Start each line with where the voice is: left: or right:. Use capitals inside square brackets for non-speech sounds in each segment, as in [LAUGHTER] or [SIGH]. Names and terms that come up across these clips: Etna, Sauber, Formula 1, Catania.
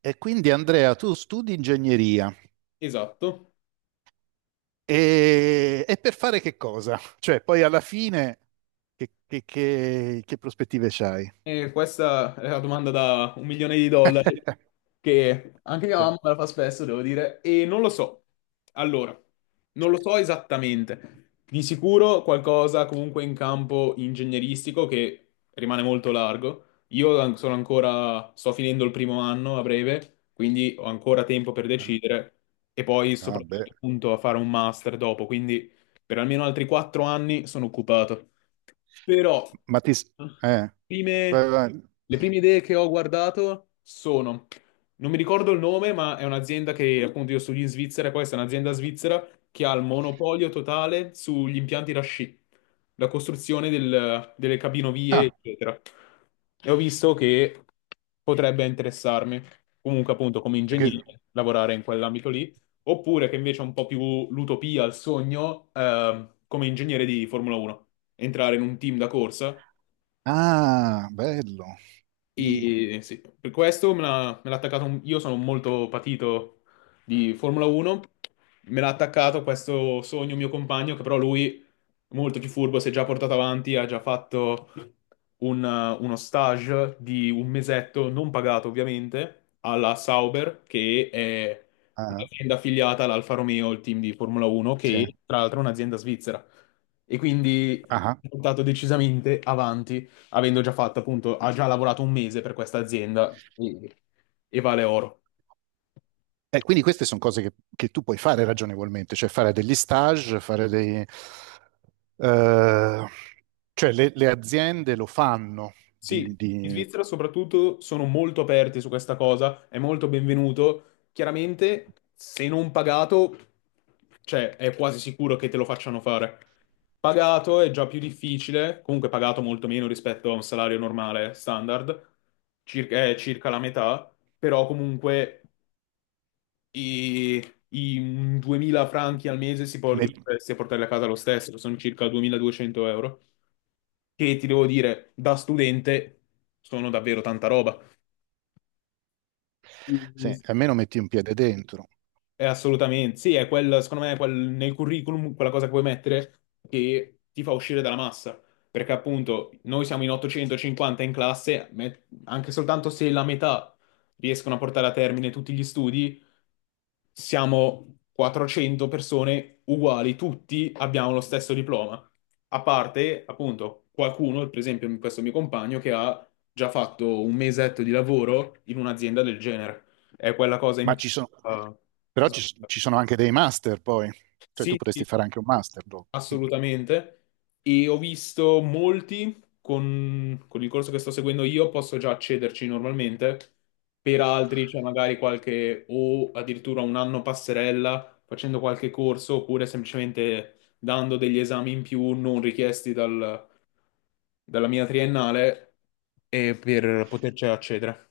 right: E quindi Andrea, tu studi ingegneria
left: Esatto,
right: e per fare che cosa? Cioè, poi alla fine che prospettive c'hai?
left: e questa è la domanda da un milione di dollari
right: [LAUGHS]
left: che anche mia mamma me la fa spesso, devo dire, e non lo so. Allora, non lo so esattamente. Di sicuro qualcosa comunque in campo ingegneristico, che rimane molto largo. Sono ancora, sto finendo il primo anno a breve, quindi ho ancora tempo per decidere e poi
right: Ah, beh,
left: soprattutto appunto a fare un master dopo, quindi per almeno altri quattro anni sono occupato. Però
right: ma ti... eh, vai,
left: prime-
right: vai.
left: le prime idee che ho guardato sono, non mi ricordo il nome, ma è un'azienda che appunto io studio in Svizzera, questa è un'azienda svizzera che ha il monopolio totale sugli impianti da sci, la costruzione delle cabinovie,
right: Ah,
left: eccetera. E ho visto che potrebbe interessarmi, comunque appunto come
right: perché-
left: ingegnere, lavorare in quell'ambito lì, oppure che invece è un po' più l'utopia, il sogno, come ingegnere di Formula 1, entrare in un team da corsa.
right: ah, bello. Mm,
left: E sì, per questo me l'ha attaccato. Io sono molto patito di Formula 1. Me l'ha attaccato questo sogno mio compagno, che però lui, molto più furbo, si è già portato avanti. Ha già fatto uno stage di un mesetto, non pagato ovviamente, alla Sauber, che è
right: ah,
left: un'azienda affiliata all'Alfa Romeo, il team di Formula 1,
right: sì.
left: che tra l'altro è un'azienda svizzera. E quindi
right: Ah.
left: è portato decisamente avanti avendo già fatto appunto, ha già lavorato un mese per questa azienda. Sì, e vale oro.
right: E quindi queste sono cose che tu puoi fare ragionevolmente, cioè fare degli stage, fare dei... eh, cioè le aziende lo fanno,
left: Sì,
right: di,
left: in
right: di-
left: Svizzera soprattutto sono molto aperti su questa cosa, è molto benvenuto. Chiaramente, se non pagato, cioè è quasi sicuro che te lo facciano fare. Pagato è già più difficile, comunque pagato molto meno rispetto a un salario normale standard, circa, è circa la metà, però comunque e 2000 franchi al mese
right: met-
left: riusciresti a portarli a casa lo stesso, sono circa 2200 euro, che ti devo dire, da studente sono davvero tanta roba.
right: Sì, almeno metti un piede dentro.
left: Assolutamente, sì, è quel, secondo me, è quel, nel curriculum quella cosa che puoi mettere che ti fa uscire dalla massa, perché appunto noi siamo in 850 in classe, anche soltanto se la metà riescono a portare a termine tutti gli studi, siamo 400 persone uguali, tutti abbiamo lo stesso diploma, a parte appunto qualcuno, per esempio questo mio compagno, che ha già fatto un mesetto di lavoro in un'azienda del genere, è quella cosa in
right: Ma
left: più.
right: ci sono,
left: Ah,
right: però
left: s-
right: ci, s- ci sono anche dei master poi, cioè tu
left: sì,
right: potresti
left: sì,
right: fare anche un master dopo. Mm.
left: assolutamente. E ho visto molti con il corso che sto seguendo io, posso già accederci normalmente. Per altri c'è magari qualche o addirittura un anno passerella facendo qualche corso, oppure semplicemente dando degli esami in più non richiesti dalla mia triennale e per poterci accedere.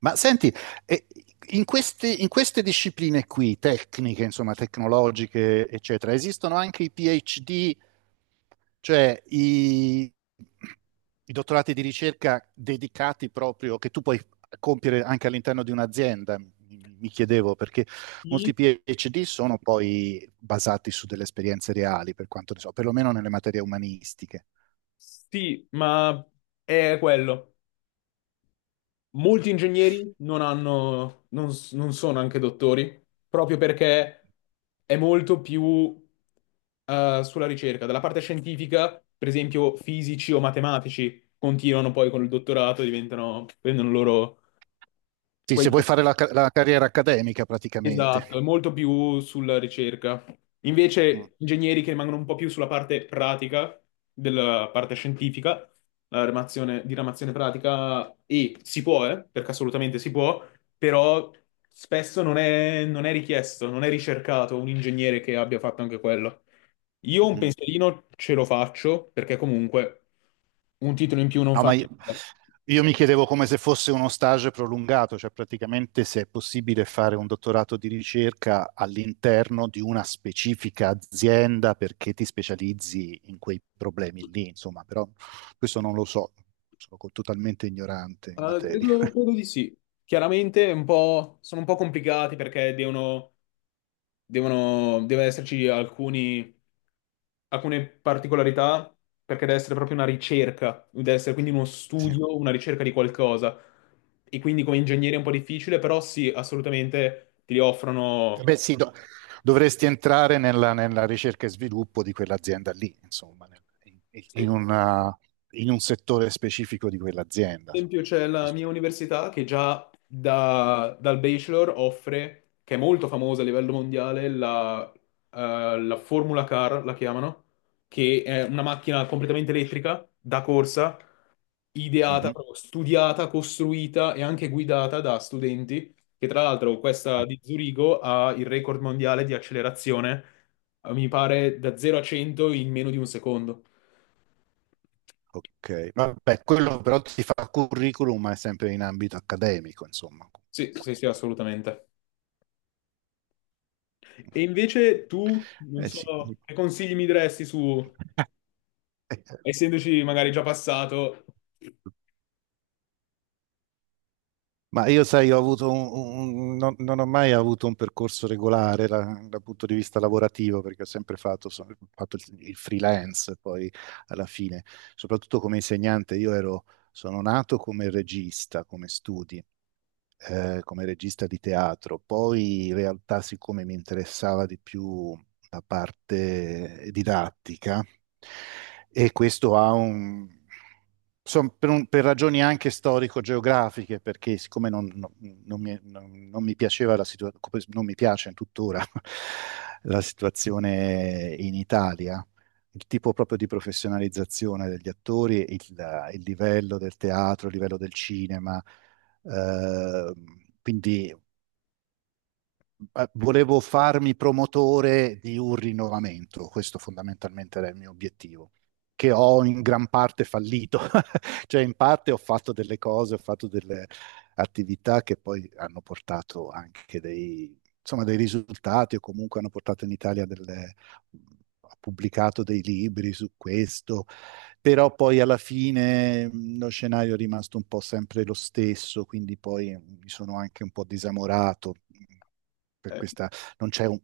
right: Ma senti, eh, in queste discipline qui, tecniche, insomma, tecnologiche, eccetera, esistono anche i PhD. Cioè, i dottorati di ricerca dedicati proprio, che tu puoi compiere anche all'interno di un'azienda, mi chiedevo, perché
left: Sì,
right: molti PhD sono poi basati su delle esperienze reali, per quanto ne so, perlomeno nelle materie umanistiche.
left: sì, ma è quello. Molti ingegneri non hanno, non, non sono anche dottori, proprio perché è molto più sulla ricerca. Dalla parte scientifica, per esempio, fisici o matematici continuano poi con il dottorato, e diventano, prendono loro
right: Sì,
left: quei...
right: se vuoi fare la, la carriera accademica praticamente.
left: Esatto, è molto più sulla ricerca.
right: Mm,
left: Invece, ingegneri che rimangono un po' più sulla parte pratica, della parte scientifica, la diramazione pratica, e si può, perché assolutamente si può, però spesso non è, non è richiesto, non è ricercato un ingegnere che abbia fatto anche quello. Io un
right: mm.
left: pensierino ce lo faccio, perché comunque un titolo in più non
right: No, ma
left: fa male.
right: io mi chiedevo come se fosse uno stage prolungato, cioè praticamente se è possibile fare un dottorato di ricerca all'interno di una specifica azienda perché ti specializzi in quei problemi lì, insomma, però questo non lo so, sono totalmente ignorante in materia.
left: Credo, credo
right: [LAUGHS]
left: di sì. Chiaramente è un po'- sono un po' complicati perché deve esserci alcuni, alcune particolarità, perché deve essere proprio una ricerca, deve essere quindi uno
right: Sì.
left: studio, una ricerca di qualcosa. E quindi come ingegnere è un po' difficile, però sì, assolutamente ti offrono.
right: Beh, sì, dovresti entrare nella, nella ricerca e sviluppo di quell'azienda lì, insomma, in,
left: Sì.
right: in
left: Per
right: una- in un settore specifico di quell'azienda, insomma,
left: esempio c'è
right: nello
left: la mia
right: sviluppo.
left: università che già dal bachelor offre, che è molto famosa a livello mondiale, la, la Formula Car, la chiamano, che è una macchina completamente elettrica da corsa ideata,
right: Mhm.
left: proprio studiata, costruita e anche guidata da studenti, che tra l'altro questa
right: Ah.
left: di Zurigo ha il record mondiale di accelerazione, mi pare da 0 a 100 in meno di un secondo.
right: Ok, vabbè, quello però ti fa curriculum, ma è sempre in ambito accademico, insomma.
left: Sì, sì, sì, assolutamente. E invece tu, non
right: Eh
left: so,
right: sì.
left: che consigli mi diresti su,
right: [LAUGHS]
left: essendoci magari già passato,
right: Ma io, sai, ho avuto non, non ho mai avuto un percorso regolare da, dal punto di vista lavorativo, perché ho sempre fatto, fatto il freelance, poi alla fine, soprattutto come insegnante, sono nato come regista, come studi, come regista di teatro, poi in realtà siccome mi interessava di più la parte didattica e questo ha un... Insomma, per ragioni anche storico-geografiche, perché siccome non non mi piaceva la situazione, non mi piace tuttora [LAUGHS] la situazione in Italia, il tipo proprio di professionalizzazione degli attori, il livello del teatro, il livello del cinema, ehm, quindi volevo farmi promotore di un rinnovamento, questo fondamentalmente era il mio obiettivo, che ho in gran parte fallito, [LAUGHS] cioè in parte ho fatto delle cose, ho fatto delle attività che poi hanno portato anche dei, insomma, dei risultati o comunque hanno portato in Italia delle... Ho pubblicato dei libri su questo, però poi alla fine lo scenario è rimasto un po' sempre lo stesso, quindi poi mi sono anche un po' disamorato per
left: eh,
right: questa, non c'è un,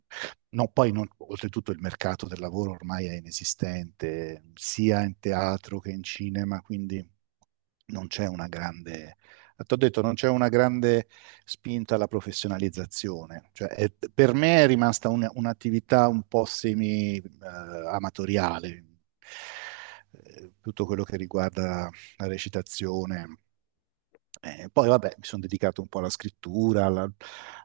right: no, poi non- oltretutto il mercato del lavoro ormai è inesistente, sia in teatro che in cinema, quindi non c'è una grande, ti ho detto, non c'è una grande spinta alla professionalizzazione, cioè è- per me è rimasta un'attività un po' semi, amatoriale, eh, tutto quello che riguarda la recitazione. Poi vabbè, mi sono dedicato un po' alla scrittura, alla-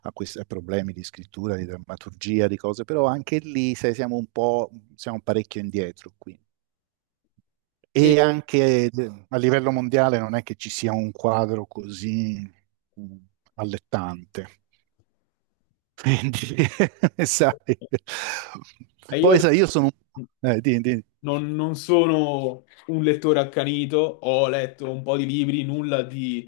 right: a questi a problemi di scrittura, di drammaturgia, di cose, però anche lì, sai, siamo parecchio indietro qui.
left: e,
right: E anche a livello mondiale non è che ci sia un quadro così mm, allettante. Quindi, [LAUGHS] sai.
left: e io...
right: Poi, sai, io sono un...
left: Non, non sono un lettore accanito, ho letto un po' di libri,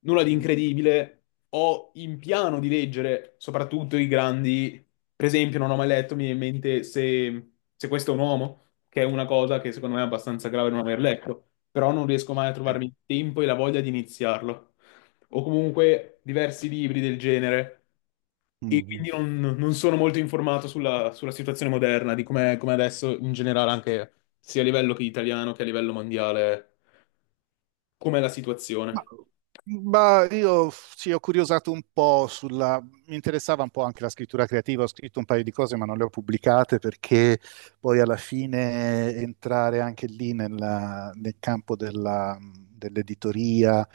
left: nulla di
right: mm,
left: incredibile. Ho in piano di leggere soprattutto i grandi. Per esempio, non ho mai letto, mi viene in mente se, se questo è un uomo, che è una cosa che secondo me è abbastanza grave non aver letto, però non riesco mai a
right: sì.
left: trovarmi il tempo e la voglia di iniziarlo. O comunque diversi libri del genere.
right: Mm.
left: E
right: Mm.
left: quindi non, non sono molto informato sulla, sulla situazione moderna, di com'è com'è adesso in generale, anche sia a livello che italiano che a livello mondiale, com'è la
right: Ma,
left: situazione.
right: ma io sì, ho curiosato un po' sulla... Mi interessava un po' anche la scrittura creativa, ho scritto un paio di cose ma non le ho pubblicate perché poi alla fine entrare anche lì nel campo dell'editoria,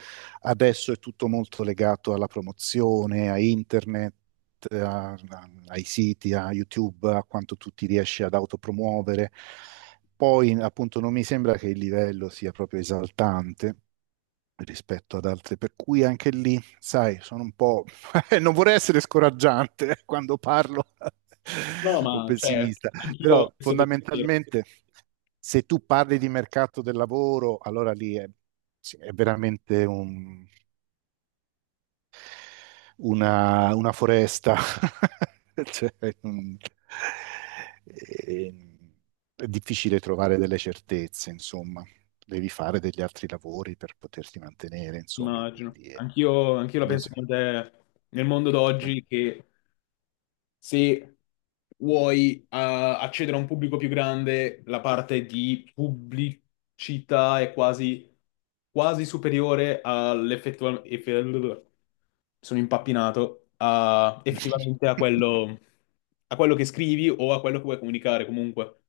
right: adesso è tutto molto legato alla promozione, a internet, ai siti, a YouTube, a quanto tu ti riesci ad autopromuovere. Poi appunto non mi sembra che il livello sia proprio esaltante rispetto ad altre, per cui anche lì, sai, sono un po'... [LAUGHS] non vorrei essere scoraggiante quando parlo
left: No,
right: [LAUGHS] o
left: ma cioè,
right: pessimista,
left: anch'io ho
right: però
left: questo pensiero,
right: fondamentalmente se tu parli di mercato del lavoro, allora lì è, sì, è veramente un una foresta. [LAUGHS] Cioè, mm, e- è difficile trovare delle certezze, insomma. Devi fare degli altri lavori per poterti mantenere, insomma.
left: immagino.
right: Quindi,
left: Anch'io la
right: quando
left: penso come te nel mondo d'oggi, che se vuoi accedere a un pubblico più grande, la parte di pubblicità è quasi, quasi superiore all'effettivamente... Sono impappinato a, effettivamente
right: [LAUGHS]
left: a quello che scrivi o a quello che vuoi comunicare comunque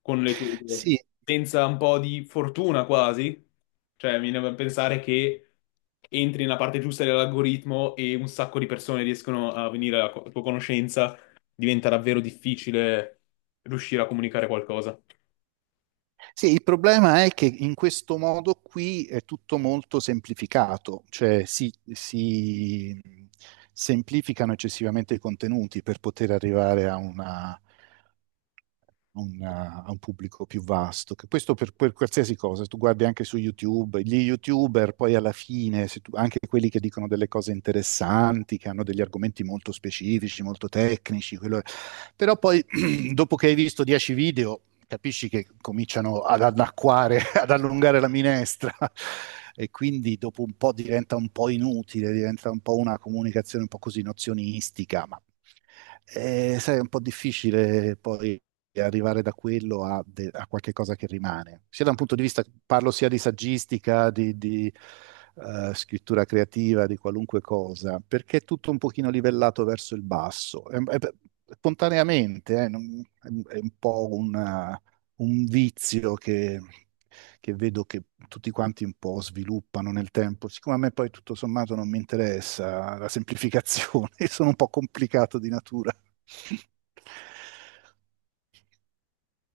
left: con le tue idee.
right: Sì,
left: Senza un po' di fortuna quasi, cioè mi viene da pensare che entri nella parte giusta dell'algoritmo e un sacco di persone riescono a venire alla tua conoscenza, diventa davvero difficile riuscire a comunicare qualcosa.
right: sì, il problema è che in questo modo qui è tutto molto semplificato, cioè si semplificano eccessivamente i contenuti per poter arrivare a a un pubblico più vasto. Che questo per qualsiasi cosa, tu guardi anche su YouTube, gli YouTuber poi alla fine, se anche quelli che dicono delle cose interessanti, che hanno degli argomenti molto specifici, molto tecnici, quello- però poi, [CLEARS THROAT] dopo che hai visto 10 video, capisci che cominciano ad anacquare, [LAUGHS] ad allungare la minestra e quindi dopo un po' diventa un po' inutile, diventa un po' una comunicazione un po' così nozionistica, ma sai, è un po' difficile poi arrivare da quello a qualche cosa che rimane, sia da un punto di vista, parlo sia di saggistica, scrittura creativa, di qualunque cosa, perché è tutto un pochino livellato verso il basso. Spontaneamente, è un po' un vizio che vedo che tutti quanti un po' sviluppano nel tempo. Siccome a me poi tutto sommato non mi interessa la semplificazione, [LAUGHS] sono un po' complicato di natura. [LAUGHS]